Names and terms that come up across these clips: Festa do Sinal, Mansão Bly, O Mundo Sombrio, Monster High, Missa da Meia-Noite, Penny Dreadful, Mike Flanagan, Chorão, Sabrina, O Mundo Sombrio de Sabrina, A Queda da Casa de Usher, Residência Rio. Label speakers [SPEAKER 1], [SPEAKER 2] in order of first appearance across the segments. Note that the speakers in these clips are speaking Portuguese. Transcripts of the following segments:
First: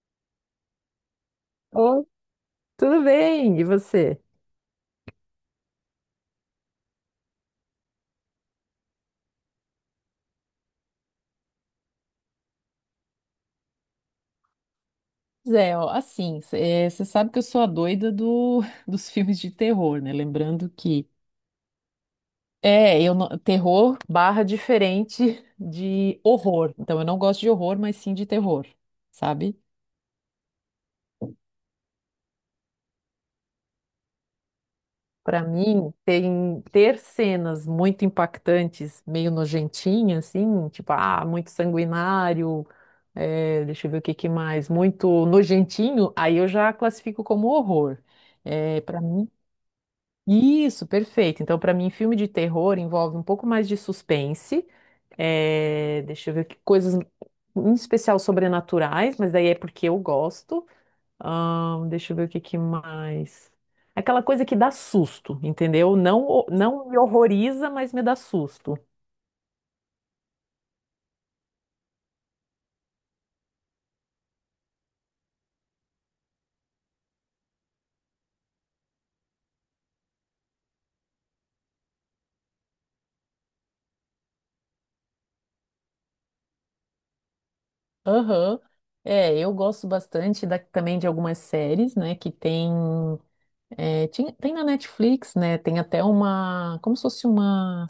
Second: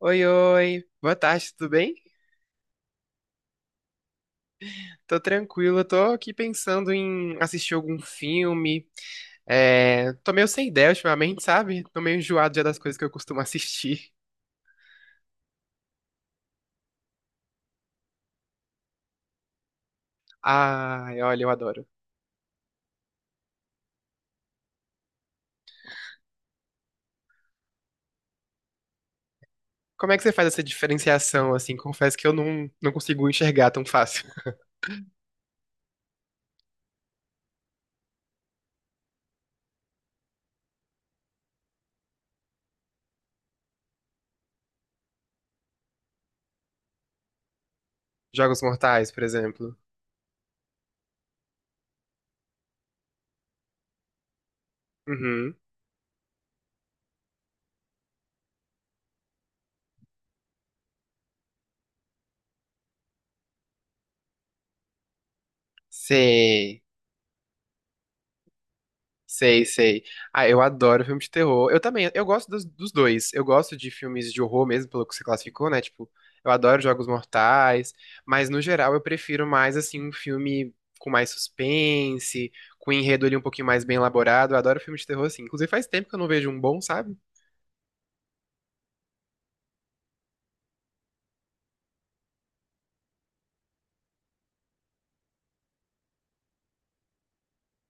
[SPEAKER 1] Oi, oi. Boa tarde, tudo bem?
[SPEAKER 2] Oh, tudo bem, e você?
[SPEAKER 1] Tô tranquilo, tô aqui pensando em assistir algum filme. É, tô meio sem ideia ultimamente, sabe? Tô meio enjoado já das coisas que eu costumo assistir.
[SPEAKER 2] Zé, ó, assim, você sabe que eu sou a doida dos filmes de terror, né? Lembrando que
[SPEAKER 1] Ai, olha, eu adoro.
[SPEAKER 2] eu não- terror barra diferente de horror. Então eu não gosto de horror, mas sim de terror, sabe?
[SPEAKER 1] Como é que você faz essa diferenciação, assim? Confesso que eu não consigo enxergar tão fácil.
[SPEAKER 2] Pra mim, tem ter cenas muito impactantes, meio nojentinhas, assim, tipo, ah, muito sanguinário, deixa eu ver o que que mais, muito nojentinho, aí eu já classifico como horror.
[SPEAKER 1] Jogos
[SPEAKER 2] É, para
[SPEAKER 1] Mortais, por
[SPEAKER 2] mim.
[SPEAKER 1] exemplo.
[SPEAKER 2] Isso, perfeito. Então, para mim, filme de terror envolve um pouco mais de suspense.
[SPEAKER 1] Uhum.
[SPEAKER 2] Deixa eu ver que coisas, em especial sobrenaturais, mas daí é porque eu gosto. Deixa eu ver o que que mais. Aquela coisa que dá susto, entendeu? Não,
[SPEAKER 1] Sei.
[SPEAKER 2] não me horroriza, mas me dá susto.
[SPEAKER 1] Sei, sei. Ah, eu adoro filme de terror. Eu também, eu gosto dos dois. Eu gosto de filmes de horror mesmo, pelo que você classificou, né? Tipo, eu adoro Jogos Mortais, mas no geral eu prefiro mais, assim, um filme com mais suspense, com enredo ali um pouquinho mais bem elaborado. Eu adoro filme de terror, assim. Inclusive faz tempo que eu não vejo um bom, sabe?
[SPEAKER 2] Aham. É, eu gosto bastante da- também de algumas séries, né, que tem, tinha- tem na Netflix, né, tem até uma, como se fosse uma,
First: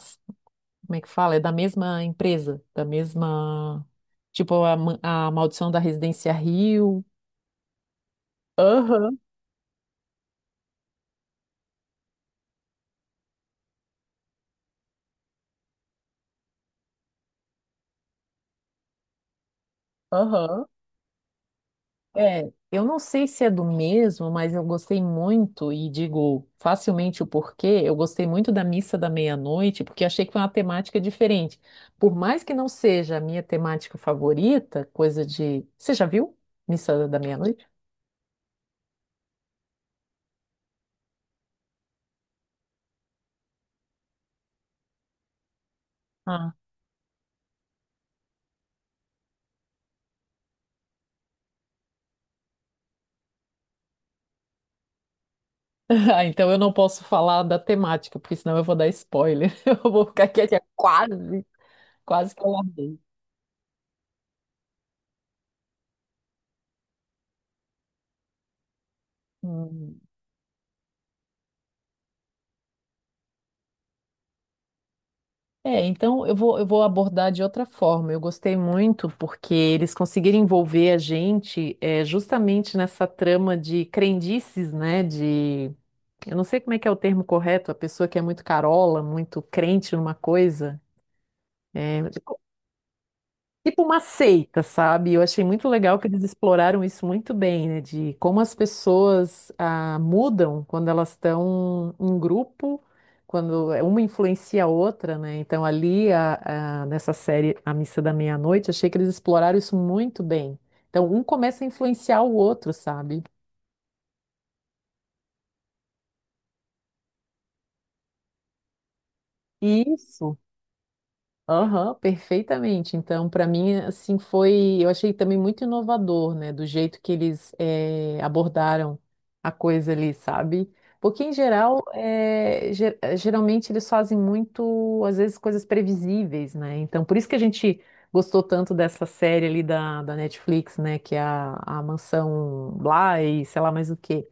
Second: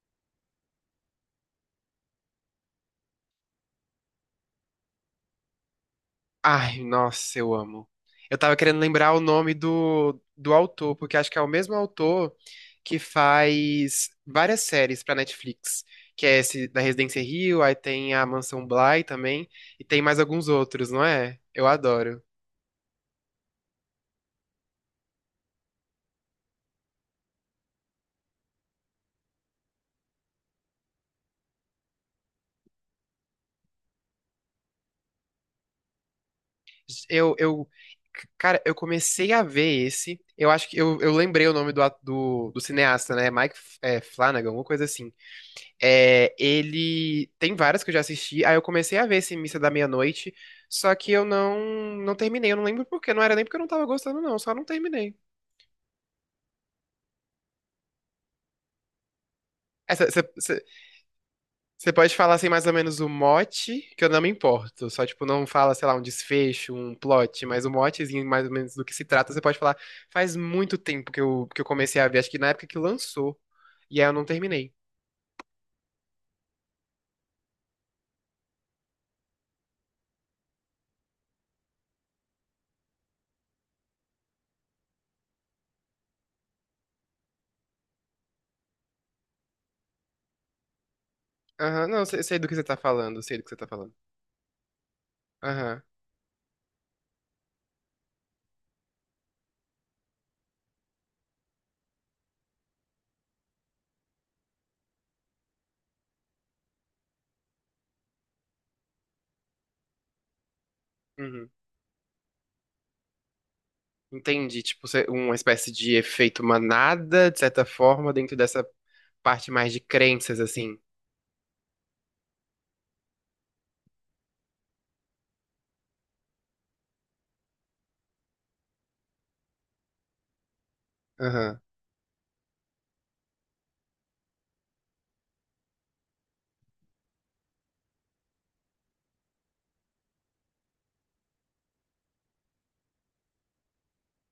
[SPEAKER 2] como é que fala? É da mesma empresa, da mesma, tipo a, ma- a Maldição da Residência
[SPEAKER 1] Ai,
[SPEAKER 2] Rio.
[SPEAKER 1] nossa, eu amo. Eu tava querendo lembrar o
[SPEAKER 2] Aham,
[SPEAKER 1] nome do autor, porque acho que é o mesmo autor que faz várias séries pra Netflix, que é esse da Residência Rio, aí tem a Mansão Bly também, e tem mais alguns
[SPEAKER 2] aham.
[SPEAKER 1] outros, não é? Eu adoro.
[SPEAKER 2] É, eu não sei se é do mesmo, mas eu gostei muito e digo facilmente o porquê. Eu gostei muito da Missa da Meia-Noite, porque achei que foi uma temática diferente. Por mais que não seja a minha temática favorita, coisa de. Você já viu Missa da
[SPEAKER 1] Eu,
[SPEAKER 2] Meia-Noite?
[SPEAKER 1] eu, Cara, eu comecei a ver esse, eu acho que eu lembrei o nome do cineasta, né? Mike, Flanagan, alguma coisa assim. É,
[SPEAKER 2] Ah.
[SPEAKER 1] ele tem várias que eu já assisti, aí eu comecei a ver esse Missa da Meia-Noite, só que eu não terminei, eu não lembro por quê, não era nem porque eu não tava gostando, não, só não terminei.
[SPEAKER 2] Ah, então eu não posso falar da temática, porque senão eu vou dar spoiler. Eu vou ficar quieta quase.
[SPEAKER 1] Você pode falar
[SPEAKER 2] Quase que
[SPEAKER 1] assim
[SPEAKER 2] eu
[SPEAKER 1] mais ou
[SPEAKER 2] larguei.
[SPEAKER 1] menos o mote, que eu não me importo, só tipo, não fala, sei lá, um desfecho, um plot, mas o motezinho mais ou menos do que se trata, você pode falar,
[SPEAKER 2] Hum.
[SPEAKER 1] faz muito tempo que eu comecei a ver, acho que na época que lançou, e aí eu não terminei.
[SPEAKER 2] É, então eu vou abordar de outra forma. Eu gostei muito porque eles conseguiram envolver a gente justamente nessa trama de crendices, né? De, eu não sei como é que é o termo correto, a pessoa que é muito carola, muito crente numa coisa.
[SPEAKER 1] Aham,
[SPEAKER 2] É,
[SPEAKER 1] não, sei sei do que você tá falando, sei do que você tá
[SPEAKER 2] tipo
[SPEAKER 1] falando.
[SPEAKER 2] uma seita, sabe? Eu achei muito
[SPEAKER 1] Aham,
[SPEAKER 2] legal que eles exploraram isso muito bem, né? De como as pessoas mudam quando elas estão em grupo, quando uma influencia a outra, né? Então, ali, nessa série A Missa da Meia-Noite, achei que eles exploraram isso muito bem. Então, um
[SPEAKER 1] uhum.
[SPEAKER 2] começa a influenciar o outro, sabe?
[SPEAKER 1] Entendi, tipo, uma espécie de efeito manada, de certa forma, dentro dessa parte mais de
[SPEAKER 2] Isso.
[SPEAKER 1] crenças, assim.
[SPEAKER 2] Aham, perfeitamente. Então, para mim, assim, foi. Eu achei também muito inovador, né? Do jeito que eles abordaram a coisa ali, sabe? Porque, em
[SPEAKER 1] Aham.
[SPEAKER 2] geral, geralmente eles fazem muito, às vezes, coisas previsíveis, né? Então, por isso que a gente gostou tanto dessa série ali da Netflix, né? Que é a Mansão Bly, sei lá mais o quê,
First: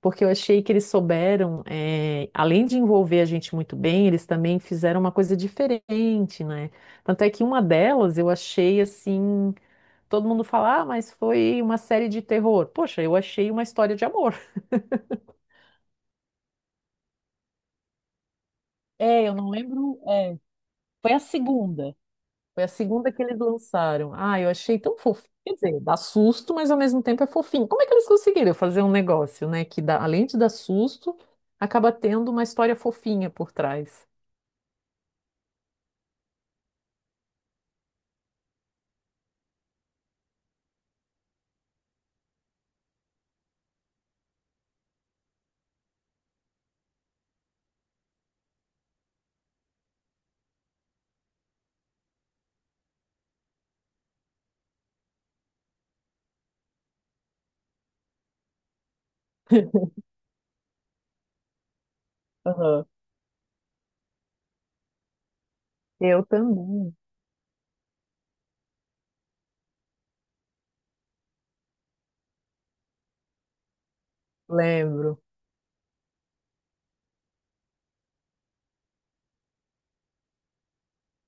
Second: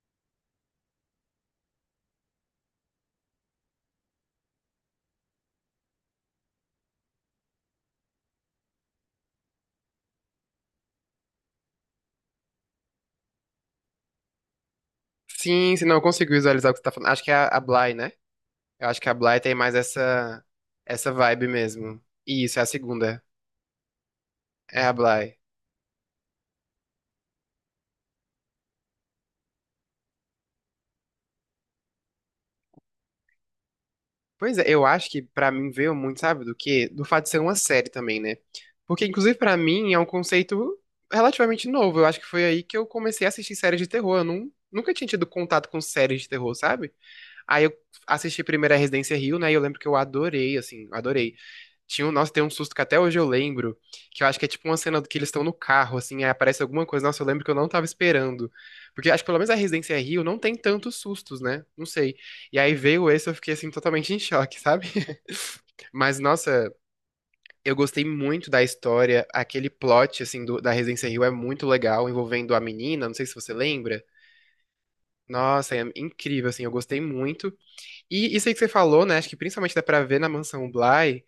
[SPEAKER 2] porque eu achei que eles souberam, além de envolver a gente muito bem, eles também fizeram uma coisa diferente, né? Tanto é que uma delas eu achei assim, todo mundo fala, ah, mas foi uma série de terror. Poxa, eu achei uma história de amor.
[SPEAKER 1] Sim, se não, eu consigo visualizar o que você tá falando. Acho que é a Bly, né? Eu acho que a
[SPEAKER 2] É, eu
[SPEAKER 1] Bly
[SPEAKER 2] não
[SPEAKER 1] tem mais
[SPEAKER 2] lembro. É,
[SPEAKER 1] essa
[SPEAKER 2] foi a
[SPEAKER 1] vibe
[SPEAKER 2] segunda.
[SPEAKER 1] mesmo. Isso, é
[SPEAKER 2] Foi
[SPEAKER 1] a
[SPEAKER 2] a segunda que
[SPEAKER 1] segunda.
[SPEAKER 2] eles lançaram. Ah, eu achei
[SPEAKER 1] É a
[SPEAKER 2] tão fofinho.
[SPEAKER 1] Bly.
[SPEAKER 2] Quer dizer, dá susto, mas ao mesmo tempo é fofinho. Como é que eles conseguiram fazer um negócio, né, que dá, além de dar susto, acaba tendo uma história fofinha por trás?
[SPEAKER 1] Pois é, eu acho que pra mim veio muito, sabe, do quê? Do fato de ser uma série também, né? Porque, inclusive, pra mim é um conceito relativamente novo. Eu acho que foi aí que eu comecei a assistir séries de terror. Eu nunca tinha tido contato com séries de terror, sabe? Aí eu assisti primeiro a Residência Rio, né? E eu lembro que eu adorei, assim, adorei. Tinha um, nossa, tem um susto que até hoje eu lembro, que eu acho que é tipo uma cena que eles estão no carro, assim, aí aparece alguma coisa. Nossa, eu lembro que eu não tava esperando. Porque acho que pelo menos a Residência Rio não tem tantos sustos, né? Não sei. E aí veio esse, eu fiquei, assim, totalmente em choque, sabe? Mas,
[SPEAKER 2] Eu
[SPEAKER 1] nossa,
[SPEAKER 2] também
[SPEAKER 1] eu gostei muito da história. Aquele plot, assim, da Residência Rio é muito legal, envolvendo a menina, não sei se você lembra.
[SPEAKER 2] lembro.
[SPEAKER 1] Nossa, é incrível, assim, eu gostei muito. E isso aí que você falou, né? Acho que principalmente dá pra ver na Mansão Bly,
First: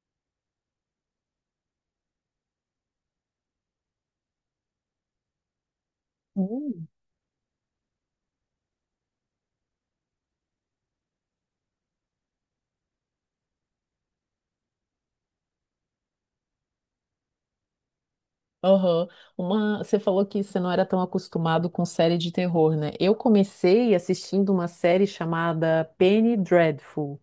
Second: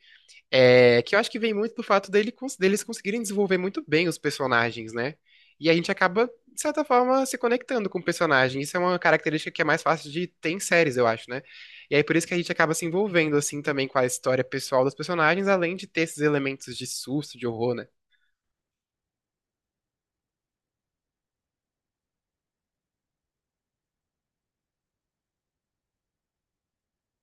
[SPEAKER 1] é, que eu acho que vem muito do fato dele, deles conseguirem desenvolver muito bem os personagens, né? E a gente acaba, de certa
[SPEAKER 2] Hum,
[SPEAKER 1] forma, se conectando com o personagem. Isso é uma característica que é mais fácil de ter em séries, eu acho, né? E aí por isso que a gente acaba se envolvendo, assim, também com a história pessoal dos personagens, além de ter esses elementos de susto, de horror, né?
[SPEAKER 2] aham. Uma, você falou que você não era tão acostumado com série de terror, né? Eu comecei assistindo uma série chamada Penny Dreadful.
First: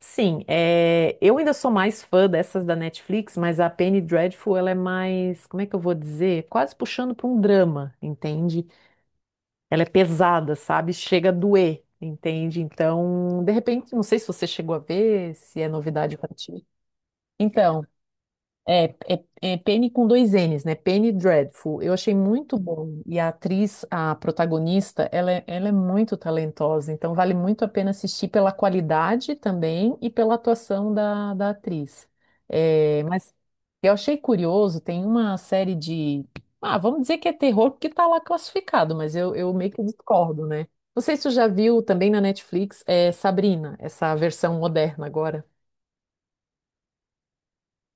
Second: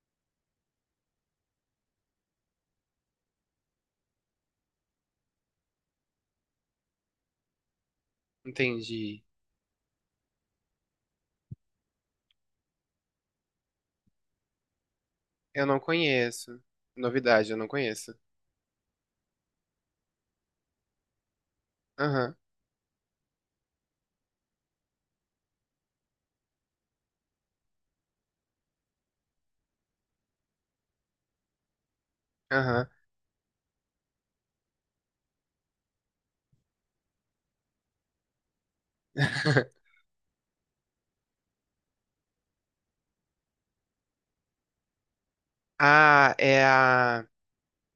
[SPEAKER 2] Sim, é, eu ainda sou mais fã dessas da Netflix, mas a Penny Dreadful, ela é mais, como é que eu vou dizer? Quase puxando para um drama, entende?
[SPEAKER 1] Entendi.
[SPEAKER 2] Ela é pesada, sabe? Chega a doer, entende? Então, de repente, não sei se você chegou a ver, se
[SPEAKER 1] Eu
[SPEAKER 2] é
[SPEAKER 1] não
[SPEAKER 2] novidade para
[SPEAKER 1] conheço.
[SPEAKER 2] ti.
[SPEAKER 1] Novidade, eu não
[SPEAKER 2] Então,
[SPEAKER 1] conheço.
[SPEAKER 2] É Penny com dois N's, né? Penny Dreadful. Eu achei
[SPEAKER 1] Aham,
[SPEAKER 2] muito bom. E a atriz, a protagonista, ela é muito talentosa. Então, vale muito a pena assistir pela qualidade também e pela atuação da atriz.
[SPEAKER 1] aham.
[SPEAKER 2] É, mas eu achei curioso, tem uma série de. Ah, vamos dizer que é terror porque está lá classificado, mas eu meio que discordo, né? Não sei se você já viu também na Netflix, é Sabrina, essa versão moderna agora.
[SPEAKER 1] Ah, é a.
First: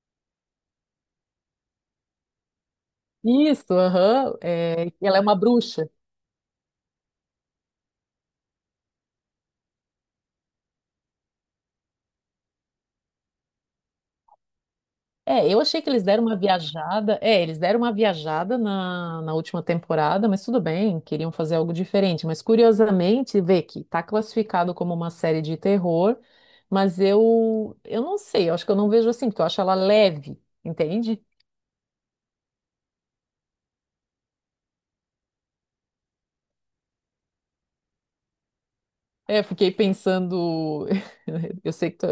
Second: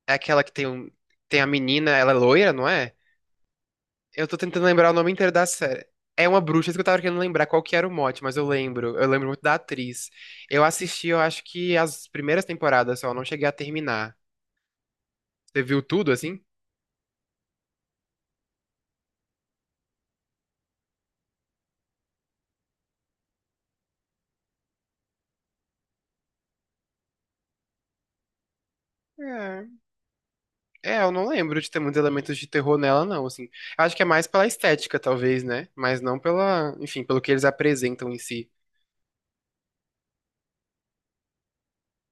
[SPEAKER 1] É aquela que tem, um, tem a menina, ela é loira, não é?
[SPEAKER 2] Isso,
[SPEAKER 1] Eu
[SPEAKER 2] aham.
[SPEAKER 1] tô tentando lembrar
[SPEAKER 2] É,
[SPEAKER 1] o nome
[SPEAKER 2] ela é
[SPEAKER 1] inteiro
[SPEAKER 2] uma
[SPEAKER 1] da série.
[SPEAKER 2] bruxa.
[SPEAKER 1] É uma bruxa, isso que eu tava querendo lembrar qual que era o mote, mas eu lembro. Eu lembro muito da atriz. Eu assisti, eu acho que as primeiras temporadas só, eu não cheguei a terminar.
[SPEAKER 2] É,
[SPEAKER 1] Você
[SPEAKER 2] eu achei
[SPEAKER 1] viu
[SPEAKER 2] que eles
[SPEAKER 1] tudo,
[SPEAKER 2] deram uma
[SPEAKER 1] assim?
[SPEAKER 2] viajada. É, eles deram uma viajada na última temporada, mas tudo bem, queriam fazer algo diferente. Mas curiosamente, vê que tá classificado como uma série de terror, mas eu não sei, eu acho que eu não vejo assim, porque eu acho
[SPEAKER 1] É,
[SPEAKER 2] ela leve,
[SPEAKER 1] eu
[SPEAKER 2] entende?
[SPEAKER 1] não lembro de ter muitos elementos de terror nela, não, assim. Eu acho que é mais pela estética, talvez, né? Mas não pela, enfim, pelo que eles apresentam em si.
[SPEAKER 2] É, eu fiquei pensando. Eu sei que. Tu-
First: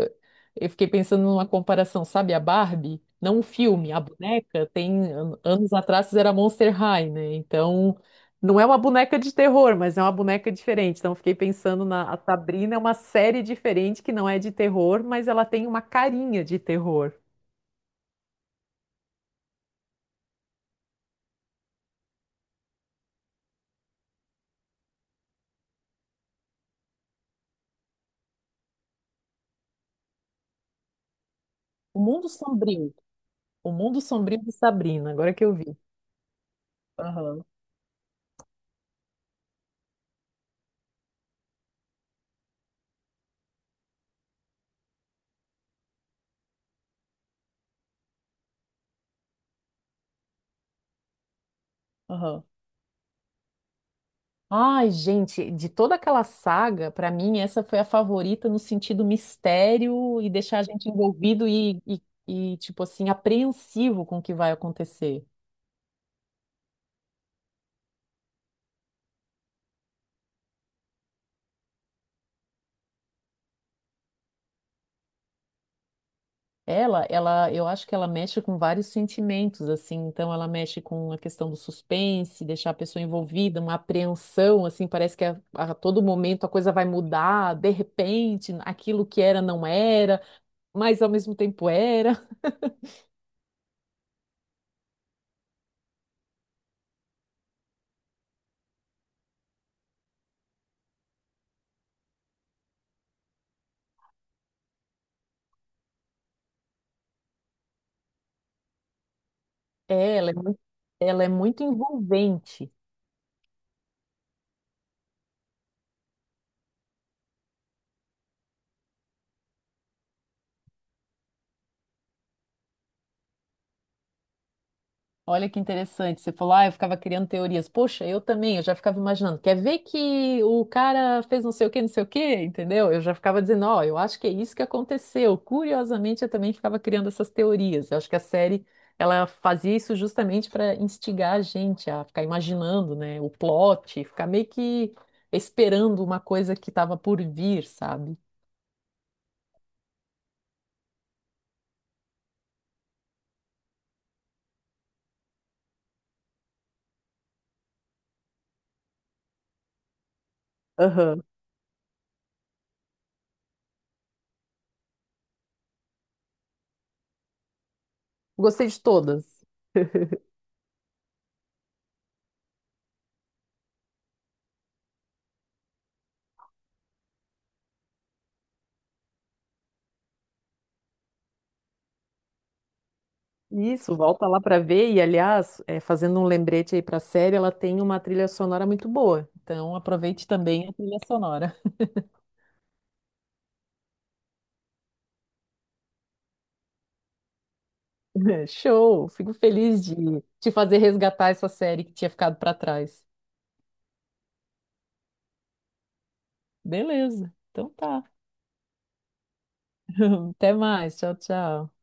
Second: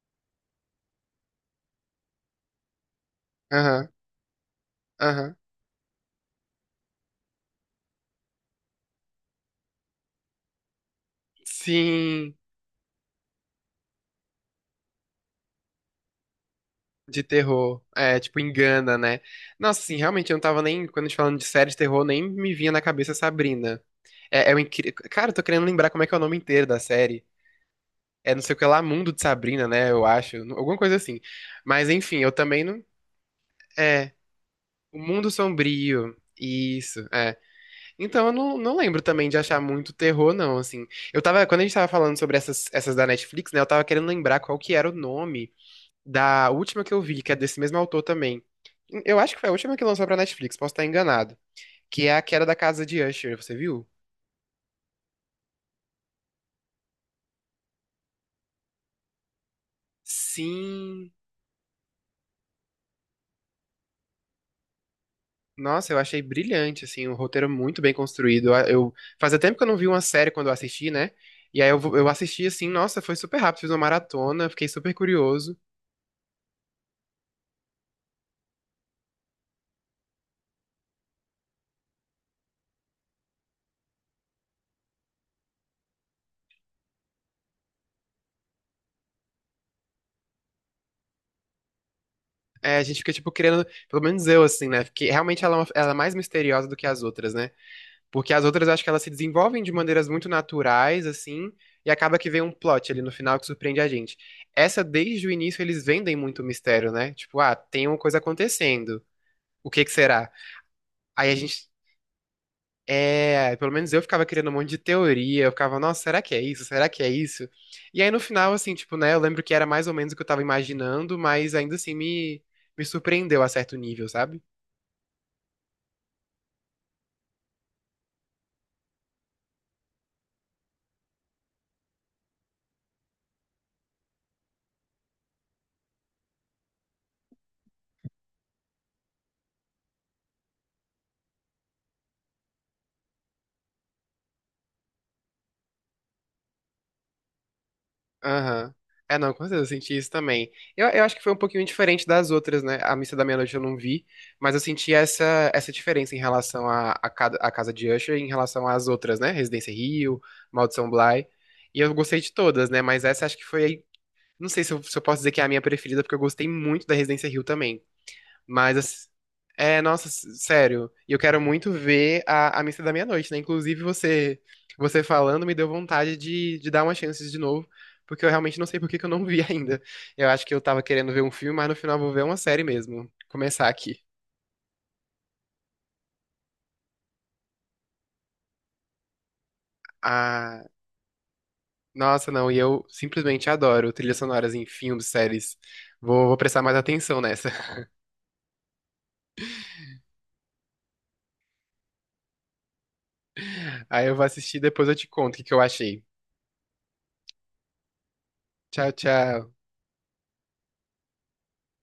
[SPEAKER 2] Eu fiquei pensando numa comparação, sabe? A Barbie, não o
[SPEAKER 1] Aham,
[SPEAKER 2] filme, a boneca tem.
[SPEAKER 1] aham.
[SPEAKER 2] An- Anos atrás era Monster High, né? Então, não é uma boneca de terror, mas é uma boneca diferente. Então, eu fiquei pensando na. A
[SPEAKER 1] Sim.
[SPEAKER 2] Sabrina é uma série diferente que não é de terror, mas ela tem uma carinha de terror.
[SPEAKER 1] De terror. É, tipo, engana, né? Nossa, assim, realmente eu não tava nem. Quando a gente falando de série de terror, nem me vinha na cabeça Sabrina. É, é um incrível. Cara, eu tô querendo lembrar como é que é o nome inteiro da série. É não sei o que lá, Mundo de Sabrina, né? Eu acho. Alguma coisa assim. Mas
[SPEAKER 2] O
[SPEAKER 1] enfim,
[SPEAKER 2] Mundo
[SPEAKER 1] eu também não.
[SPEAKER 2] Sombrio. O Mundo
[SPEAKER 1] É.
[SPEAKER 2] Sombrio de
[SPEAKER 1] O
[SPEAKER 2] Sabrina,
[SPEAKER 1] Mundo
[SPEAKER 2] agora que eu vi.
[SPEAKER 1] Sombrio. Isso, é.
[SPEAKER 2] Aham,
[SPEAKER 1] Então eu não lembro também de achar muito terror, não, assim. Eu tava. Quando a gente tava falando sobre essas da Netflix, né? Eu tava querendo lembrar qual que era o nome. Da última que eu vi, que é desse mesmo autor também. Eu acho que foi a última que lançou pra Netflix, posso estar enganado. Que é A Queda
[SPEAKER 2] aham.
[SPEAKER 1] da Casa de Usher, você viu?
[SPEAKER 2] Ai, gente, de toda aquela saga, pra mim, essa foi a favorita no sentido mistério e deixar a gente
[SPEAKER 1] Sim.
[SPEAKER 2] envolvido e, tipo assim, apreensivo com o que vai acontecer.
[SPEAKER 1] Nossa, eu achei brilhante, assim, um roteiro muito bem construído. Fazia tempo que eu não vi uma série quando eu assisti, né? E aí eu assisti assim, nossa, foi super rápido, fiz uma maratona, fiquei super curioso.
[SPEAKER 2] Eu acho que ela mexe com vários sentimentos, assim, então ela mexe com a questão do suspense, deixar a pessoa envolvida, uma apreensão, assim, parece que a todo momento a coisa vai mudar, de repente, aquilo que era não era, mas ao mesmo tempo era.
[SPEAKER 1] É, a gente fica, tipo, querendo, pelo menos eu, assim, né? Porque realmente ela, ela é mais misteriosa do que as outras, né? Porque as outras eu acho que elas se desenvolvem de maneiras muito naturais, assim, e acaba que vem um plot ali no final que surpreende a gente. Essa, desde o início, eles vendem muito mistério, né? Tipo, ah, tem uma coisa acontecendo. O que que
[SPEAKER 2] É,
[SPEAKER 1] será?
[SPEAKER 2] ela é
[SPEAKER 1] Aí a
[SPEAKER 2] muito
[SPEAKER 1] gente.
[SPEAKER 2] envolvente.
[SPEAKER 1] É, pelo menos eu ficava criando um monte de teoria, eu ficava, nossa, será que é isso? Será que é isso? E aí no final, assim, tipo, né, eu lembro que era mais ou menos o que eu tava imaginando, mas ainda assim me surpreendeu a certo nível, sabe?
[SPEAKER 2] Olha que interessante. Você falou, ah, eu ficava criando teorias. Poxa, eu também, eu já ficava imaginando. Quer ver que o cara fez não sei o quê, não sei o quê, entendeu? Eu já ficava dizendo, ó, eu acho que é isso que aconteceu. Curiosamente, eu também ficava criando essas teorias. Eu acho que a série, ela fazia isso justamente para instigar a gente a ficar imaginando, né, o plot, ficar meio que esperando uma coisa que estava por vir, sabe?
[SPEAKER 1] Aham. É, não, com certeza eu senti isso também. Eu acho que foi um pouquinho diferente das outras, né? A Missa da Meia-Noite eu não vi, mas eu senti essa diferença em relação a Casa de Usher e em relação às outras, né? Residência Rio, Maldição
[SPEAKER 2] Aham.
[SPEAKER 1] Bly. E eu gostei de todas, né? Mas essa acho que foi. Não sei se eu posso dizer que é a minha preferida, porque eu gostei muito da Residência Rio também.
[SPEAKER 2] Gostei
[SPEAKER 1] Mas,
[SPEAKER 2] de
[SPEAKER 1] ass-
[SPEAKER 2] todas.
[SPEAKER 1] é, nossa, sério. E eu quero muito ver a Missa da Meia-Noite, né? Inclusive, você falando me deu vontade de dar uma chance de novo, porque eu realmente não sei por que que eu não vi ainda. Eu acho que eu tava querendo ver um filme, mas no final eu vou ver uma série mesmo. Começar
[SPEAKER 2] Isso,
[SPEAKER 1] aqui.
[SPEAKER 2] volta lá para ver. E, aliás, é, fazendo um lembrete aí para a série, ela tem uma trilha sonora muito boa. Então, aproveite
[SPEAKER 1] Ah,
[SPEAKER 2] também a trilha sonora.
[SPEAKER 1] nossa, não, e eu simplesmente adoro trilhas sonoras em filmes, séries. Vou prestar mais atenção nessa.
[SPEAKER 2] Show! Fico feliz de te fazer resgatar essa série que tinha ficado para trás.
[SPEAKER 1] Aí eu vou assistir e depois eu te conto o que que eu achei.
[SPEAKER 2] Beleza, então tá.
[SPEAKER 1] Tchau, tchau.
[SPEAKER 2] Até mais. Tchau, tchau.